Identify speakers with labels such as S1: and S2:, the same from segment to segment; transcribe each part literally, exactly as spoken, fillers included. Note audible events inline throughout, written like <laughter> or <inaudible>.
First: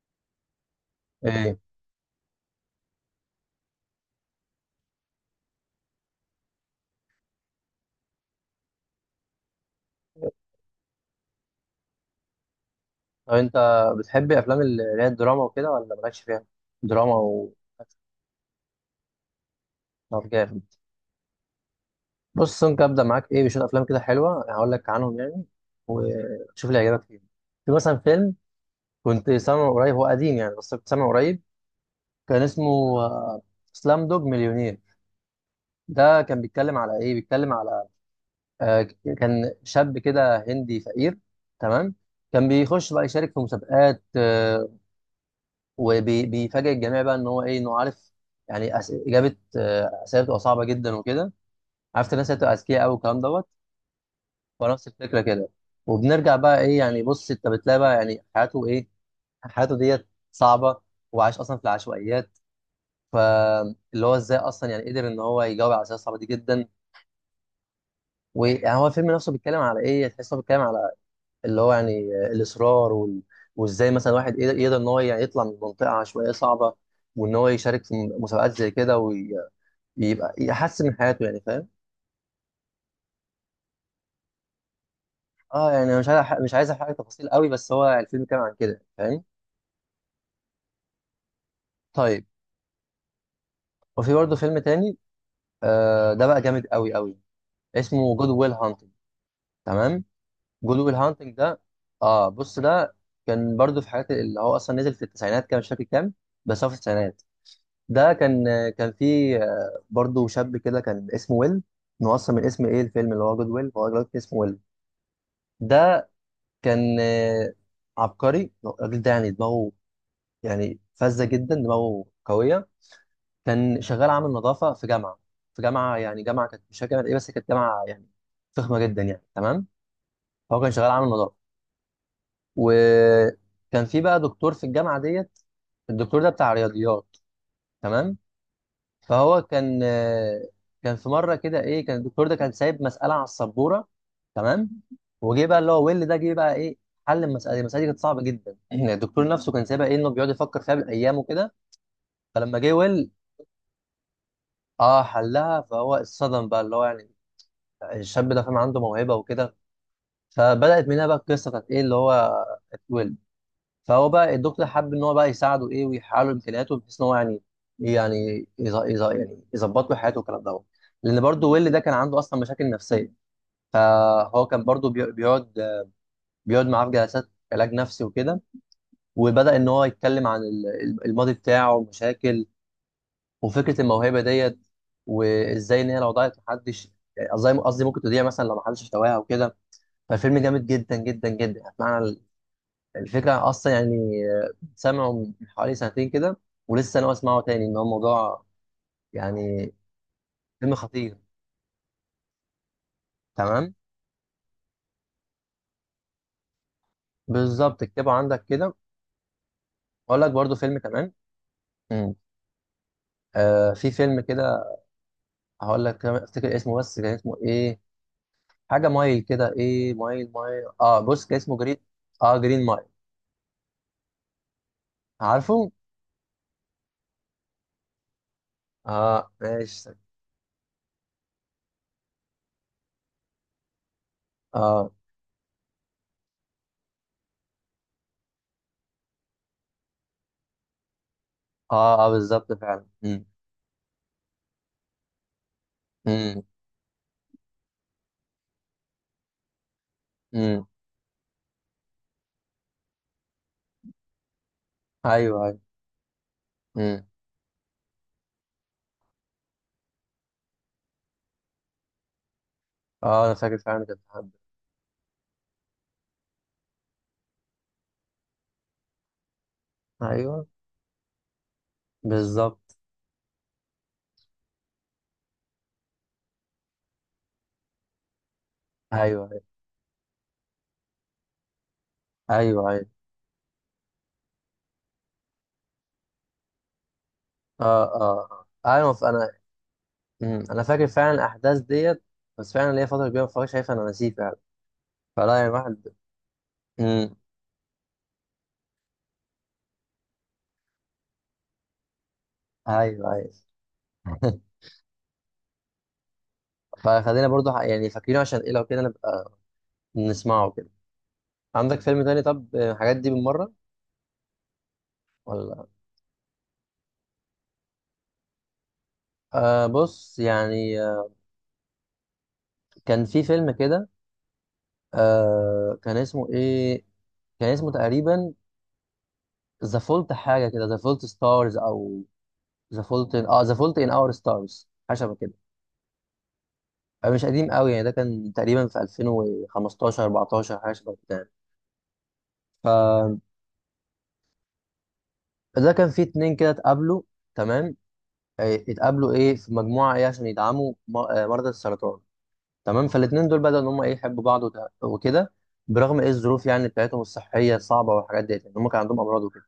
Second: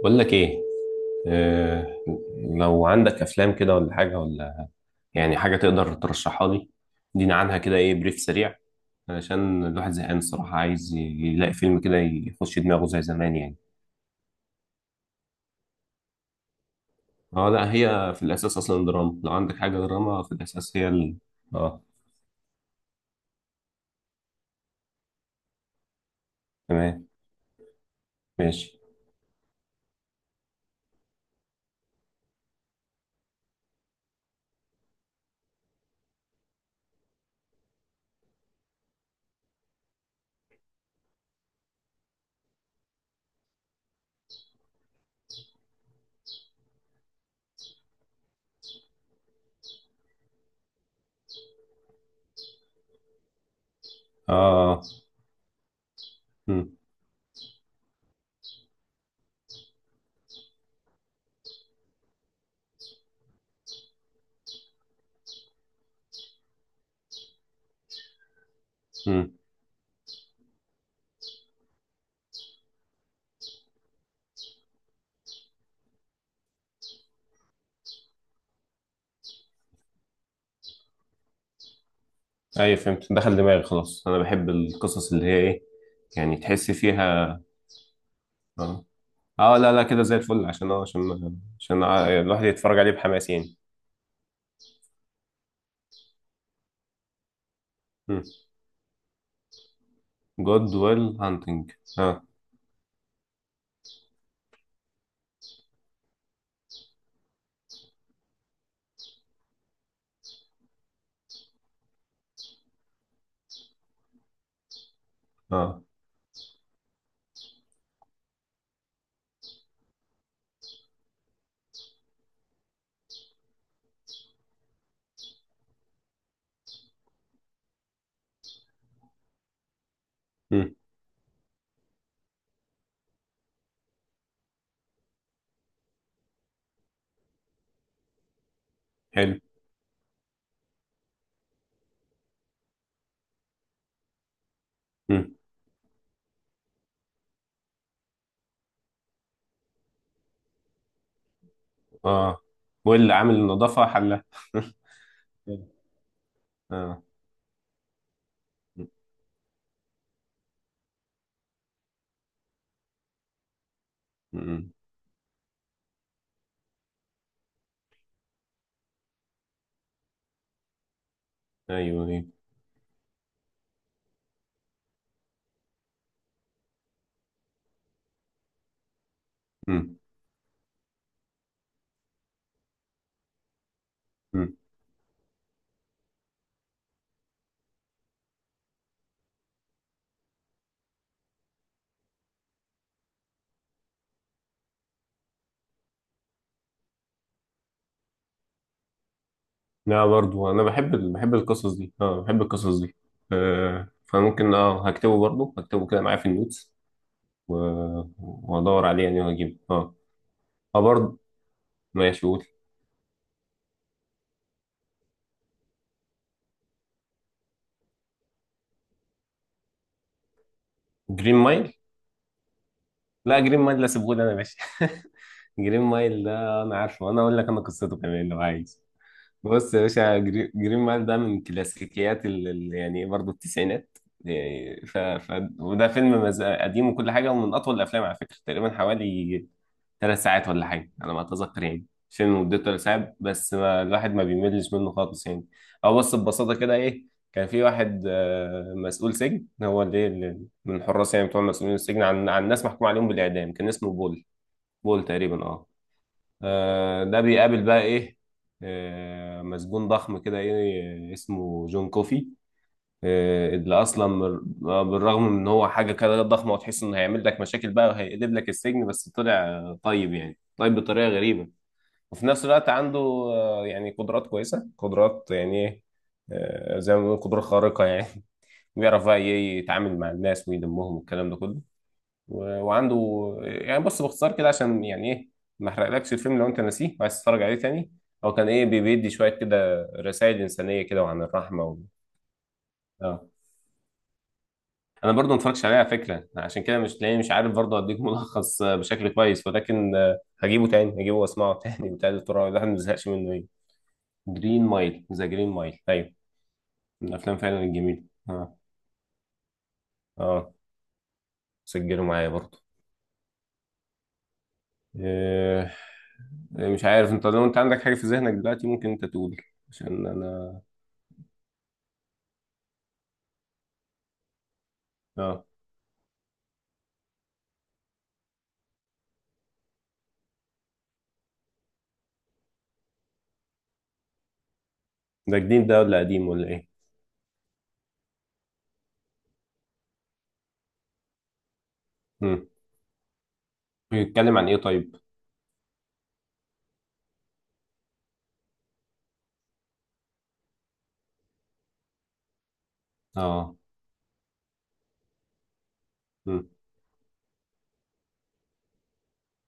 S1: بقول لك ايه.
S2: ايه.
S1: آه، لو عندك افلام كده ولا حاجه، ولا يعني حاجه تقدر ترشحها لي. دينا عنها كده، ايه بريف سريع، علشان الواحد زهقان الصراحه، عايز يلاقي فيلم كده يخش دماغه زي
S2: طب
S1: زمان
S2: انت
S1: يعني.
S2: بتحب افلام ال- اللي هي الدراما وكده، ولا مالكش فيها دراما
S1: اه،
S2: و...
S1: لا، هي في الاساس اصلا دراما. لو عندك حاجه دراما
S2: طب
S1: في
S2: جامد.
S1: الاساس، هي ال... اه.
S2: بص، ممكن ابدا معاك ايه بشويه افلام كده حلوه، هقول لك عنهم يعني، وشوف اللي يعجبك
S1: تمام.
S2: فيهم. في مثلا فيلم
S1: ماشي.
S2: كنت سامعه قريب، هو قديم يعني بس كنت سامعه قريب. كان اسمه سلام دوج مليونير. ده كان بيتكلم على ايه، بيتكلم على آه، كان شاب كده هندي فقير، تمام. كان بيخش بقى يشارك في مسابقات، آه، وبيفاجئ الجميع بقى ان هو ايه، انه عارف يعني أس... اجابه آه، اسئله بتبقى صعبه جدا وكده. عارف الناس اللي بتبقى اذكياء قوي والكلام دوت.
S1: اه، اه.
S2: فنفس الفكره كده. وبنرجع بقى
S1: مم،
S2: ايه يعني، بص انت بتلاقي بقى يعني حياته ايه، حياته ديت صعبه، وعايش اصلا في العشوائيات. فاللي هو ازاي اصلا يعني قدر ان هو يجاوب على الاسئله الصعبه دي جدا. ويعني هو الفيلم نفسه
S1: مم.
S2: بيتكلم على ايه، تحس إن هو بيتكلم على اللي هو يعني آه، الاصرار وال... وازاي مثلا واحد يقدر، يقدر ان هو يعني يطلع من منطقه عشوائيه صعبه، وان هو يشارك في مسابقات زي كده، يبقى يحسن من حياته يعني، فاهم.
S1: ايوه، فهمت، دخل دماغي خلاص. انا بحب القصص اللي هي ايه.
S2: اه يعني أنا مش عايز
S1: يعني
S2: أحرق- مش عايز
S1: تحس
S2: احرق تفاصيل
S1: فيها.
S2: قوي، بس هو الفيلم كان عن كده
S1: اه،
S2: فاهم.
S1: اه، لا، لا، كده زي الفل. عشان اه عشان عشان ع-
S2: طيب.
S1: الواحد يتفرج عليه بحماس يعني.
S2: وفي برضه فيلم تاني، آه ده بقى جامد قوي قوي. اسمه جود ويل هانتنج، تمام.
S1: جود
S2: جود ويل
S1: ويل
S2: هانتنج ده،
S1: هانتنج. اه.
S2: اه بص ده كان برضه في حاجات اللي هو اصلا نزل في التسعينات، كان مش فاكر كام، بس هو في التسعينات. ده كان آه، كان فيه آه برضه شاب كده كان اسمه ويل. إن هو اصلا من اسم ايه الفيلم، اللي هو جود ويل، هو دلوقتي اسمه ويل.
S1: اه.
S2: ده كان آه، عبقري الراجل ده، يعني دماغه يعني فذة جدا، دماغه قوية. كان شغال عامل نظافة في جامعة، في جامعة، يعني جامعة كانت مش فاكر جامعة ايه، بس كانت جامعة يعني فخمة جدا يعني، تمام. هو كان
S1: مم.
S2: شغال عامل نظافة. وكان في بقى دكتور في الجامعة ديت، الدكتور ده بتاع رياضيات، تمام.
S1: حلو.
S2: فهو كان آه، كان في مرة كده ايه، كان الدكتور ده كان سايب مسألة على السبورة، تمام.
S1: مم.
S2: وجه بقى اللي هو ويل ده، جه بقى ايه، حل المسألة دي. المسألة دي كانت صعبة جدا. <clears throat> الدكتور نفسه كان سايبها ايه، انه بيقعد يفكر فيها بالأيام وكده.
S1: اه،
S2: فلما جه ويل،
S1: ويل عامل النظافة حلها. <laughs>
S2: اه حلها. فهو اتصدم بقى، اللي هو
S1: اه.
S2: يعني الشاب ده فاهم عنده موهبه وكده. فبدات من هنا بقى القصه بتاعت ايه، اللي هو اتولد. فهو بقى الدكتور
S1: مم.
S2: حب ان هو بقى يساعده ايه، ويحقق له امكانياته بحيث ان هو يعني، يعني يز- يز- يعني يظبط له حياته والكلام دوت. لان برضه ويل ده كان
S1: ايوه،
S2: عنده
S1: ايوه.
S2: اصلا مشاكل نفسيه. فهو كان برضه بي- بيقعد، بيقعد معاه في جلسات علاج نفسي وكده. وبدا ان هو
S1: مم.
S2: يتكلم عن ال- الماضي بتاعه ومشاكل. وفكره الموهبه
S1: مم.
S2: ديت، وازاي ان هي لو ضاعت محدش، قصدي قصدي ممكن تضيع مثلا لو محدش اشتواها او كده. فالفيلم جامد جدا جدا جدا. معنى الفكره اصلا يعني آه، سامعه من حوالي سنتين كده، ولسه انا بسمعه تاني ان هو الموضوع يعني
S1: لا، برضو انا
S2: فيلم
S1: بحب ال-
S2: خطير.
S1: بحب القصص دي. اه، بحب القصص دي.
S2: تمام،
S1: آه، فممكن، اه هكتبه برضو هكتبه كده معايا في النوتس.
S2: بالظبط
S1: و-
S2: اكتبه عندك كده.
S1: وادور عليه يعني وهجيبه اه.
S2: اقول لك برضو فيلم
S1: اه،
S2: كمان.
S1: برضو.
S2: مم.
S1: ماشي، قول.
S2: آه في فيلم كده، هقول لك كمان افتكر اسمه، بس كان اسمه ايه، حاجه مايل كده، ايه مايل مايل اه بص،
S1: جرين
S2: كان اسمه
S1: مايل.
S2: جرين. اه جرين مايل.
S1: لا، جرين مايل، لا، سيبهولي انا يا باشا. <laughs>
S2: عارفه.
S1: جرين مايل ده انا عارفه، انا اقول لك انا قصته كمان لو عايز.
S2: اه
S1: بص يا
S2: ماشي.
S1: باشا، جري- جرين مايل ده من كلاسيكيات ال... ال- يعني برضه التسعينات. يعني
S2: اه
S1: ف... ف... وده فيلم مز... قديم وكل حاجه، ومن اطول الافلام على فكره تقريبا حوالي ثلاث ساعات ولا حاجة على ما أتذكر يعني.
S2: اه اه
S1: فيلم
S2: بالظبط
S1: مدته ثلاث
S2: فعلا.
S1: ساعات
S2: امم.
S1: بس ما الواحد ما بيملش منه خالص يعني. أو بص،
S2: امم
S1: ببساطة كده إيه. كان في واحد آه، مسؤول سجن، هو اللي اللي-
S2: امم.
S1: من الحراس يعني، بتوع مسؤولين السجن عن عن ناس محكوم عليهم بالإعدام. كان اسمه بول. بول تقريبا،
S2: ايوه ايوه.
S1: أه. آه،
S2: امم.
S1: ده بيقابل بقى إيه، آه، مسجون ضخم كده، إيه، اسمه جون كوفي.
S2: اه انا
S1: إيه،
S2: فاكر
S1: اللي
S2: فعلا كانت
S1: اصلا
S2: حد.
S1: مر- بالرغم من ان هو حاجه كده ضخمه، وتحس انه هيعمل لك مشاكل بقى وهيقلب لك السجن، بس طلع آه، طيب، يعني
S2: ايوه
S1: طيب بطريقه غريبه. وفي نفس الوقت
S2: بالظبط.
S1: عنده آه، يعني قدرات كويسه، قدرات يعني ايه. آه، زي ما بنقول قدرات خارقه يعني. <laughs>
S2: ايوه
S1: بيعرف بقى
S2: ايوه
S1: إيه يتعامل مع الناس ويلمهم والكلام ده كله. و-
S2: ايوه ايوه
S1: وعنده. يعني بص باختصار كده، عشان يعني ايه ما احرقلكش الفيلم لو انت ناسيه وعايز تتفرج عليه
S2: اه
S1: تاني.
S2: اه
S1: هو كان ايه
S2: آه.
S1: بي-
S2: ايوه ف-
S1: بيدي شويه
S2: انا،
S1: كده رسائل
S2: امم انا
S1: انسانيه
S2: فاكر
S1: كده،
S2: فعلا
S1: وعن
S2: الاحداث
S1: الرحمه و...
S2: ديت، بس فعلا ليا فتره كبيره
S1: اه،
S2: ما اتفرجش، شايفها انا نسيه فعلا.
S1: انا برضو ما
S2: فلا يعني
S1: اتفرجتش عليه على
S2: واحد.
S1: فكره، عشان كده مش
S2: امم.
S1: تلاقيني مش عارف برضو اديك <laughs> ملخص آه، بشكل كويس، ولكن آه، هجيبه تاني هجيبه واسمعه <laughs> تاني وتالت ورابع، الواحد ما بيزهقش
S2: ايوه ايوه.
S1: منه ايه. جرين مايل، ذا جرين مايل، ايوه. من
S2: فخلينا
S1: الافلام
S2: برضو
S1: فعلا
S2: ح- يعني
S1: الجميله.
S2: فاكرينه عشان ايه
S1: اه.
S2: لو كده، نبقى نسمعه
S1: اه،
S2: كده. عندك
S1: سجله
S2: فيلم تاني
S1: معايا
S2: طب،
S1: برضو.
S2: آه، الحاجات دي بالمره ولا؟
S1: آه. مش عارف، انت لو انت عندك حاجه في ذهنك دلوقتي ممكن انت تقول،
S2: آه
S1: عشان
S2: بص
S1: انا،
S2: يعني آه، كان في فيلم كده،
S1: اه.
S2: آه كان اسمه ايه، كان اسمه تقريبا ذا فولت حاجه كده، ذا فولت ستارز، او ذا فولت اه ذا فولت ان اور ستارز، حاجه شبه كده.
S1: ده جديد ده ولا قديم ولا ايه؟
S2: آه، مش قديم قوي يعني، ده كان تقريبا في ألفين وخمستاشر أربعتاشر حاجه شبه كده يعني.
S1: امم.
S2: فده
S1: بيتكلم عن ايه طيب؟
S2: كان فيه اتنين كده اتقابلوا، تمام. آه، اتقابلوا ايه في مجموعه ايه عشان يدعموا م- آه، مرضى السرطان، تمام. فالاتنين دول
S1: اه.
S2: بدأوا ان هم ايه يحبوا بعض وت- وكده، برغم ايه الظروف
S1: امم
S2: يعني بتاعتهم الصحيه الصعبه والحاجات ديت، يعني هم كان عندهم امراض وكده،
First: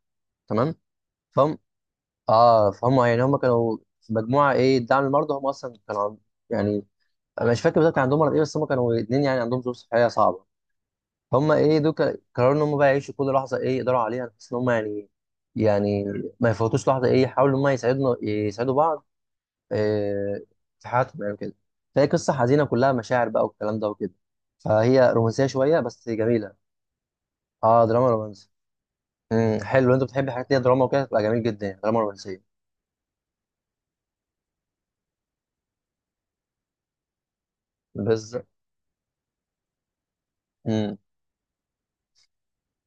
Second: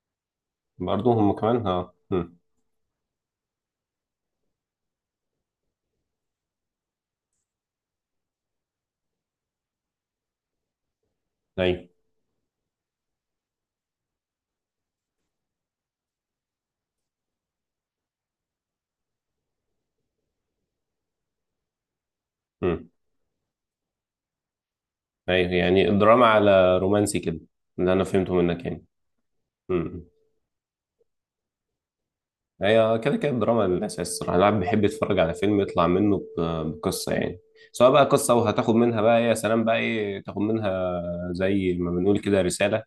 S2: تمام.
S1: برضو هم
S2: فهم
S1: كمان، اه. امم
S2: اه فهم يعني، هم كانوا في مجموعه ايه دعم المرضى، هم اصلا كانوا عن- يعني انا مش فاكر بالظبط كان عندهم مرض ايه، بس هم كانوا اتنين يعني عندهم ظروف صحيه صعبه. هم ايه
S1: ايوه.
S2: دول ك- قرروا ان هم بقى يعيشوا كل لحظه ايه يقدروا عليها، بحيث ان هم يعني، يعني ما يفوتوش لحظه ايه، يحاولوا ان هم يساعدنا يساعدوا بعض، إيه، في حياتهم يعني كده. فهي قصه حزينه
S1: مم.
S2: كلها مشاعر بقى والكلام ده وكده. فهي رومانسيه
S1: ايوه،
S2: شويه
S1: يعني
S2: بس
S1: دراما
S2: جميله.
S1: على رومانسي كده،
S2: اه
S1: اللي انا
S2: دراما
S1: فهمته
S2: رومانسي.
S1: منك يعني.
S2: امم. حلو، انت
S1: امم.
S2: بتحب الحاجات اللي هي دراما وكده، تبقى جميل جدا يعني دراما رومانسيه.
S1: هي كده كده الدراما الاساس الصراحه، الواحد بيحب يتفرج على فيلم يطلع منه ب- بقصه يعني. سواء بقى قصه
S2: بالظبط.
S1: وهتاخد منها بقى إيه، يا سلام بقى ايه تاخد
S2: امم.
S1: منها، زي ما بنقول كده رساله،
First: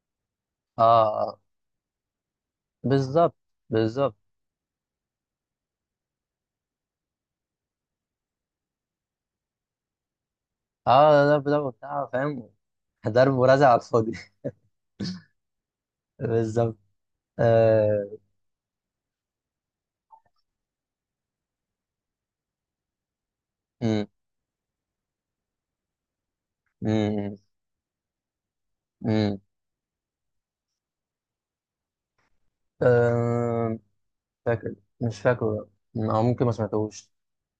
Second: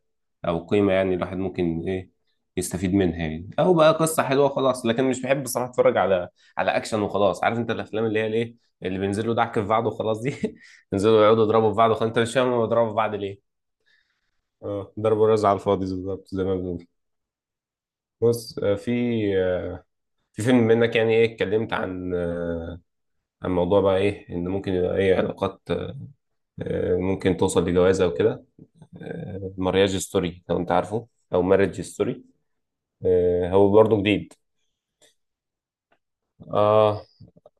S1: او
S2: اه
S1: قيمه يعني الواحد
S2: آه.
S1: ممكن ايه يستفيد منها
S2: بالظبط
S1: يعني. او بقى
S2: بالظبط.
S1: قصه حلوه خلاص. لكن مش بحب الصراحه اتفرج على على اكشن وخلاص. عارف انت الافلام اللي هي الايه، اللي بينزلوا دعك في بعض وخلاص دي. <laughs> ينزلوا
S2: اه ضرب
S1: يقعدوا يضربوا
S2: ضرب
S1: في بعض وخلاص،
S2: بتاع
S1: انت مش فاهم
S2: فاهم،
S1: هما بيضربوا في بعض.
S2: ضرب ورزع على الفاضي <laughs>
S1: اه، ضرب ورز على الفاضي بالظبط، زي ما
S2: بالظبط
S1: بنقول.
S2: آه.
S1: بص، آه، في، آه، في فيلم منك يعني ايه، اتكلمت عن آه، عن موضوع بقى
S2: مم.
S1: ايه ان ممكن يبقى ايه علاقات، آه،
S2: مم.
S1: ممكن توصل لجوازة وكده.
S2: مم.
S1: مارياج ستوري لو انت عارفه، او ماريج ستوري، هو
S2: آه.
S1: برضه جديد.
S2: فاكر. مش فاكره، او ممكن ما
S1: اه،
S2: سمعتهوش.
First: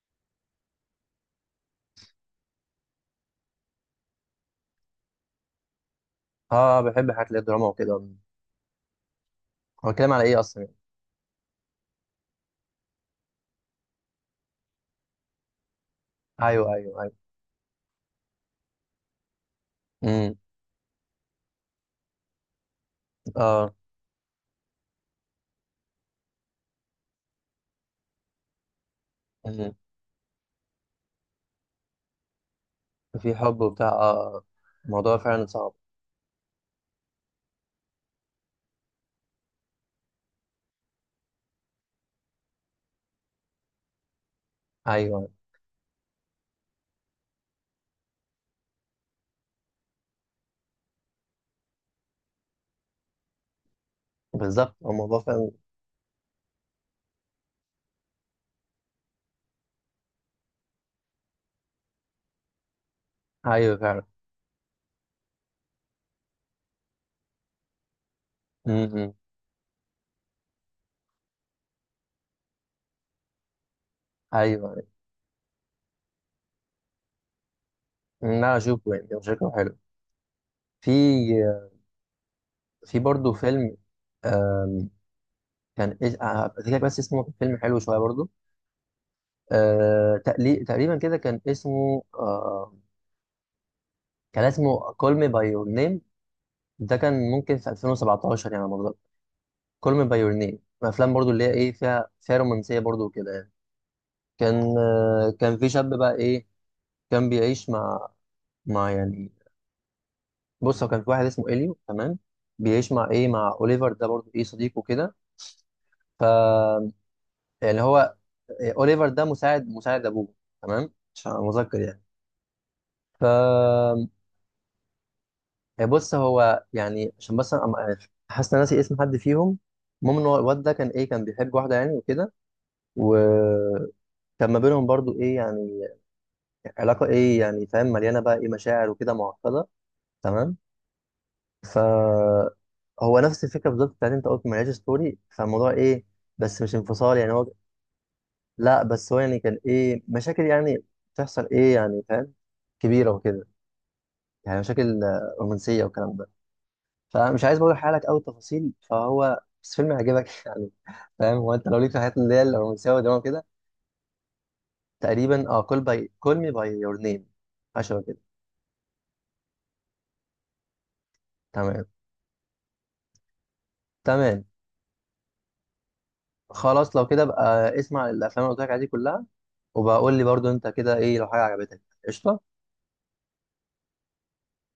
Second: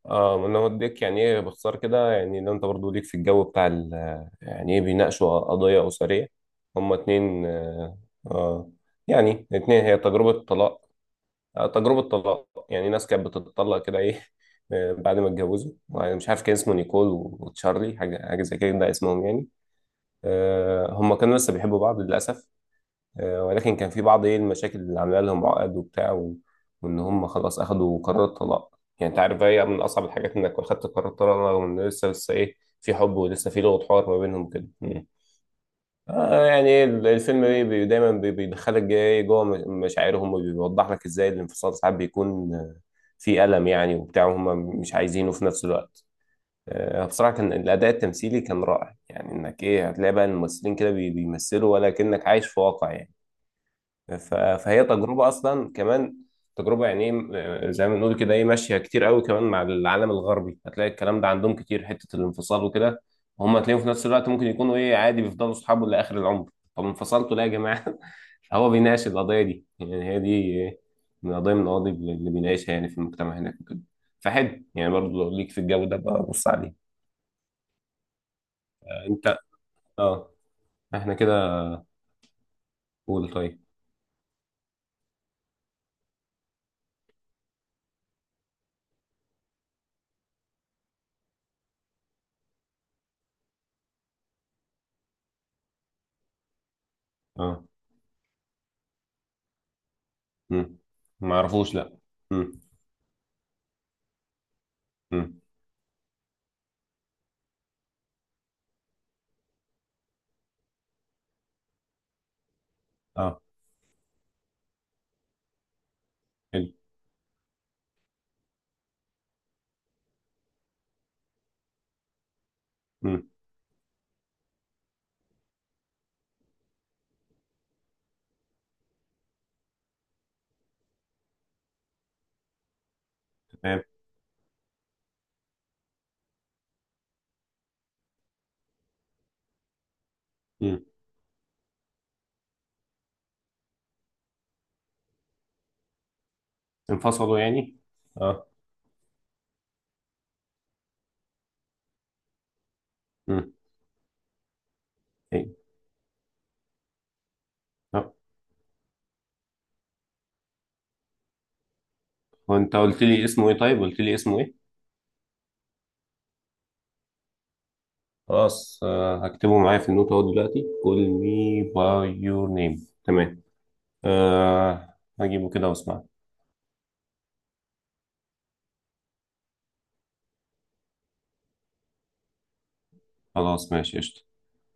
S1: اه، ما انا وديك يعني ايه باختصار كده، يعني لو انت برضه ليك في الجو بتاع ال- يعني ايه بيناقشوا قضية أسرية.
S2: اه
S1: هما
S2: بحب حاجات اللي هي
S1: اتنين،
S2: دراما
S1: اه.
S2: وكده.
S1: آه، يعني اتنين،
S2: هو
S1: هي
S2: الكلام على ايه
S1: تجربة
S2: اصلا يعني؟
S1: طلاق. آه، تجربة طلاق، يعني ناس كانت بتتطلق كده ايه، آه، بعد ما اتجوزوا، يعني مش عارف كان
S2: ايوه
S1: اسمه
S2: ايوه
S1: نيكول
S2: ايوه.
S1: و- وتشارلي، حاجة حاجة زي كده ده اسمهم يعني.
S2: مم.
S1: آه، هم كانوا لسه بيحبوا بعض للأسف. آه،
S2: اه.
S1: ولكن كان في بعض ايه المشاكل اللي عاملة لهم عقد وبتاع و- وإن هم خلاص أخدوا قرار الطلاق. يعني أنت عارف، هي
S2: مم.
S1: من أصعب الحاجات إنك أخدت قرار الطلاق رغم إن لسه لسه ايه، في حب،
S2: في
S1: ولسه في
S2: حب
S1: لغة
S2: وبتاع
S1: حوار ما
S2: اه،
S1: بينهم كده.
S2: الموضوع فعلا صعب.
S1: آه يعني إيه، الفيلم بي بي- دايما بي- بيدخلك جاي إيه، جوه م- مشاعرهم، وبيوضح لك ازاي الانفصال ساعات بيكون آه، في ألم يعني وبتاع، وهم مش
S2: ايوه
S1: عايزينه في نفس الوقت. آه، بصراحة، كان الأداء التمثيلي كان رائع، يعني إنك إيه هتلاقي بقى الممثلين كده بي- بيمثلوا، ولا كأنك عايش في واقع يعني. ف-
S2: بالظبط،
S1: فهي
S2: هو الموضوع
S1: تجربة
S2: فعلا.
S1: أصلا كمان تجربة يعني إيه، آه، زي ما بنقول كده إيه، ماشية كتير قوي كمان مع العالم الغربي. هتلاقي الكلام ده عندهم كتير، حتة الانفصال وكده، هم
S2: ايوه
S1: تلاقيهم في
S2: فعلا.
S1: نفس الوقت ممكن يكونوا إيه، عادي بيفضلوا صحابه لآخر العمر. طب انفصلتوا ليه يا جماعة؟ <laughs> هو بيناقش
S2: مم.
S1: القضية دي، يعني هي دي إيه، من قضية من القضايا اللي بيناقشها يعني في المجتمع هناك وكده. فحلو
S2: ايوه.
S1: يعني، برضه لو ليك في الجو ده بقى بص عليه.
S2: لا اشوفه يعني، هو
S1: أنت.
S2: شكله حلو.
S1: أه. إحنا كده.
S2: في، في
S1: قول
S2: برضه
S1: طيب.
S2: فيلم، آم، كان إيه هفتكر لك بس اسمه، كان فيلم حلو شويه برضه، آه، تقلي- تقريبا كده كان اسمه آه، كان اسمه Call Me by Your Name. ده كان ممكن
S1: أه.
S2: في ألفين وسبعة عشر يعني على ما أتذكر. Call Me by Your Name
S1: مم.
S2: من الافلام برضه اللي هي ايه،
S1: معرفوش، لأ.
S2: فيها فيها
S1: مم.
S2: رومانسيه برضه وكده يعني. كان آه،
S1: مم.
S2: كان في شاب بقى ايه، كان بيعيش مع، مع يعني بص، هو كان في واحد اسمه اليو، تمام، بيعيش مع ايه
S1: أه،
S2: مع اوليفر ده، برضه ايه صديقه كده
S1: حلو.
S2: يعني. هو إيه، اوليفر ده مساعد، مساعد ابوه، تمام، عشان أبقى مذكر يعني. ف
S1: مم.
S2: آه، بص هو يعني، عشان بس أنا أم- حاسس ان أنا ناسي اسم حد فيهم. المهم ان هو الواد ده كان ايه، كان بيحب واحده يعني وكده،
S1: تمام.
S2: وكان ما بينهم برضو ايه يعني علاقه ايه يعني فاهم، مليانه بقى ايه مشاعر وكده معقده، تمام.
S1: مم.
S2: ف هو نفس الفكره بالظبط بتاعت انت قلت، ملهاش ستوري فالموضوع ايه، بس مش انفصال يعني،
S1: انفصلوا
S2: هو
S1: يعني؟ اه.
S2: لا بس هو يعني كان ايه مشاكل يعني بتحصل ايه يعني فاهم كبيره وكده،
S1: امم.
S2: يعني مشاكل آه،
S1: ايه.
S2: رومانسيه والكلام ده. فمش عايز برضه احرق لك
S1: آه.
S2: قوي التفاصيل، فهو بس فيلم هيعجبك <laughs> يعني، فاهم، هو انت لو ليك في الحاجات اللي هي
S1: هو انت
S2: الرومانسيه
S1: قلت
S2: والدراما
S1: لي
S2: كده.
S1: اسمه ايه؟ طيب قلت لي اسمه ايه؟
S2: تقريبا اه كول باي كول مي باي يور نيم، عشان كده.
S1: خلاص. آه. هكتبه معايا في النوت اهو دلوقتي. call me
S2: تمام
S1: by your name. تمام.
S2: تمام.
S1: آه. هجيبه كده واسمع.
S2: خلاص لو كده بقى، اسمع الافلام اللي قلت لك عليها دي كلها، وبقول لي برضه انت كده ايه لو حاجه عجبتك. قشطه.
S1: خلاص، ماشي، قشطة.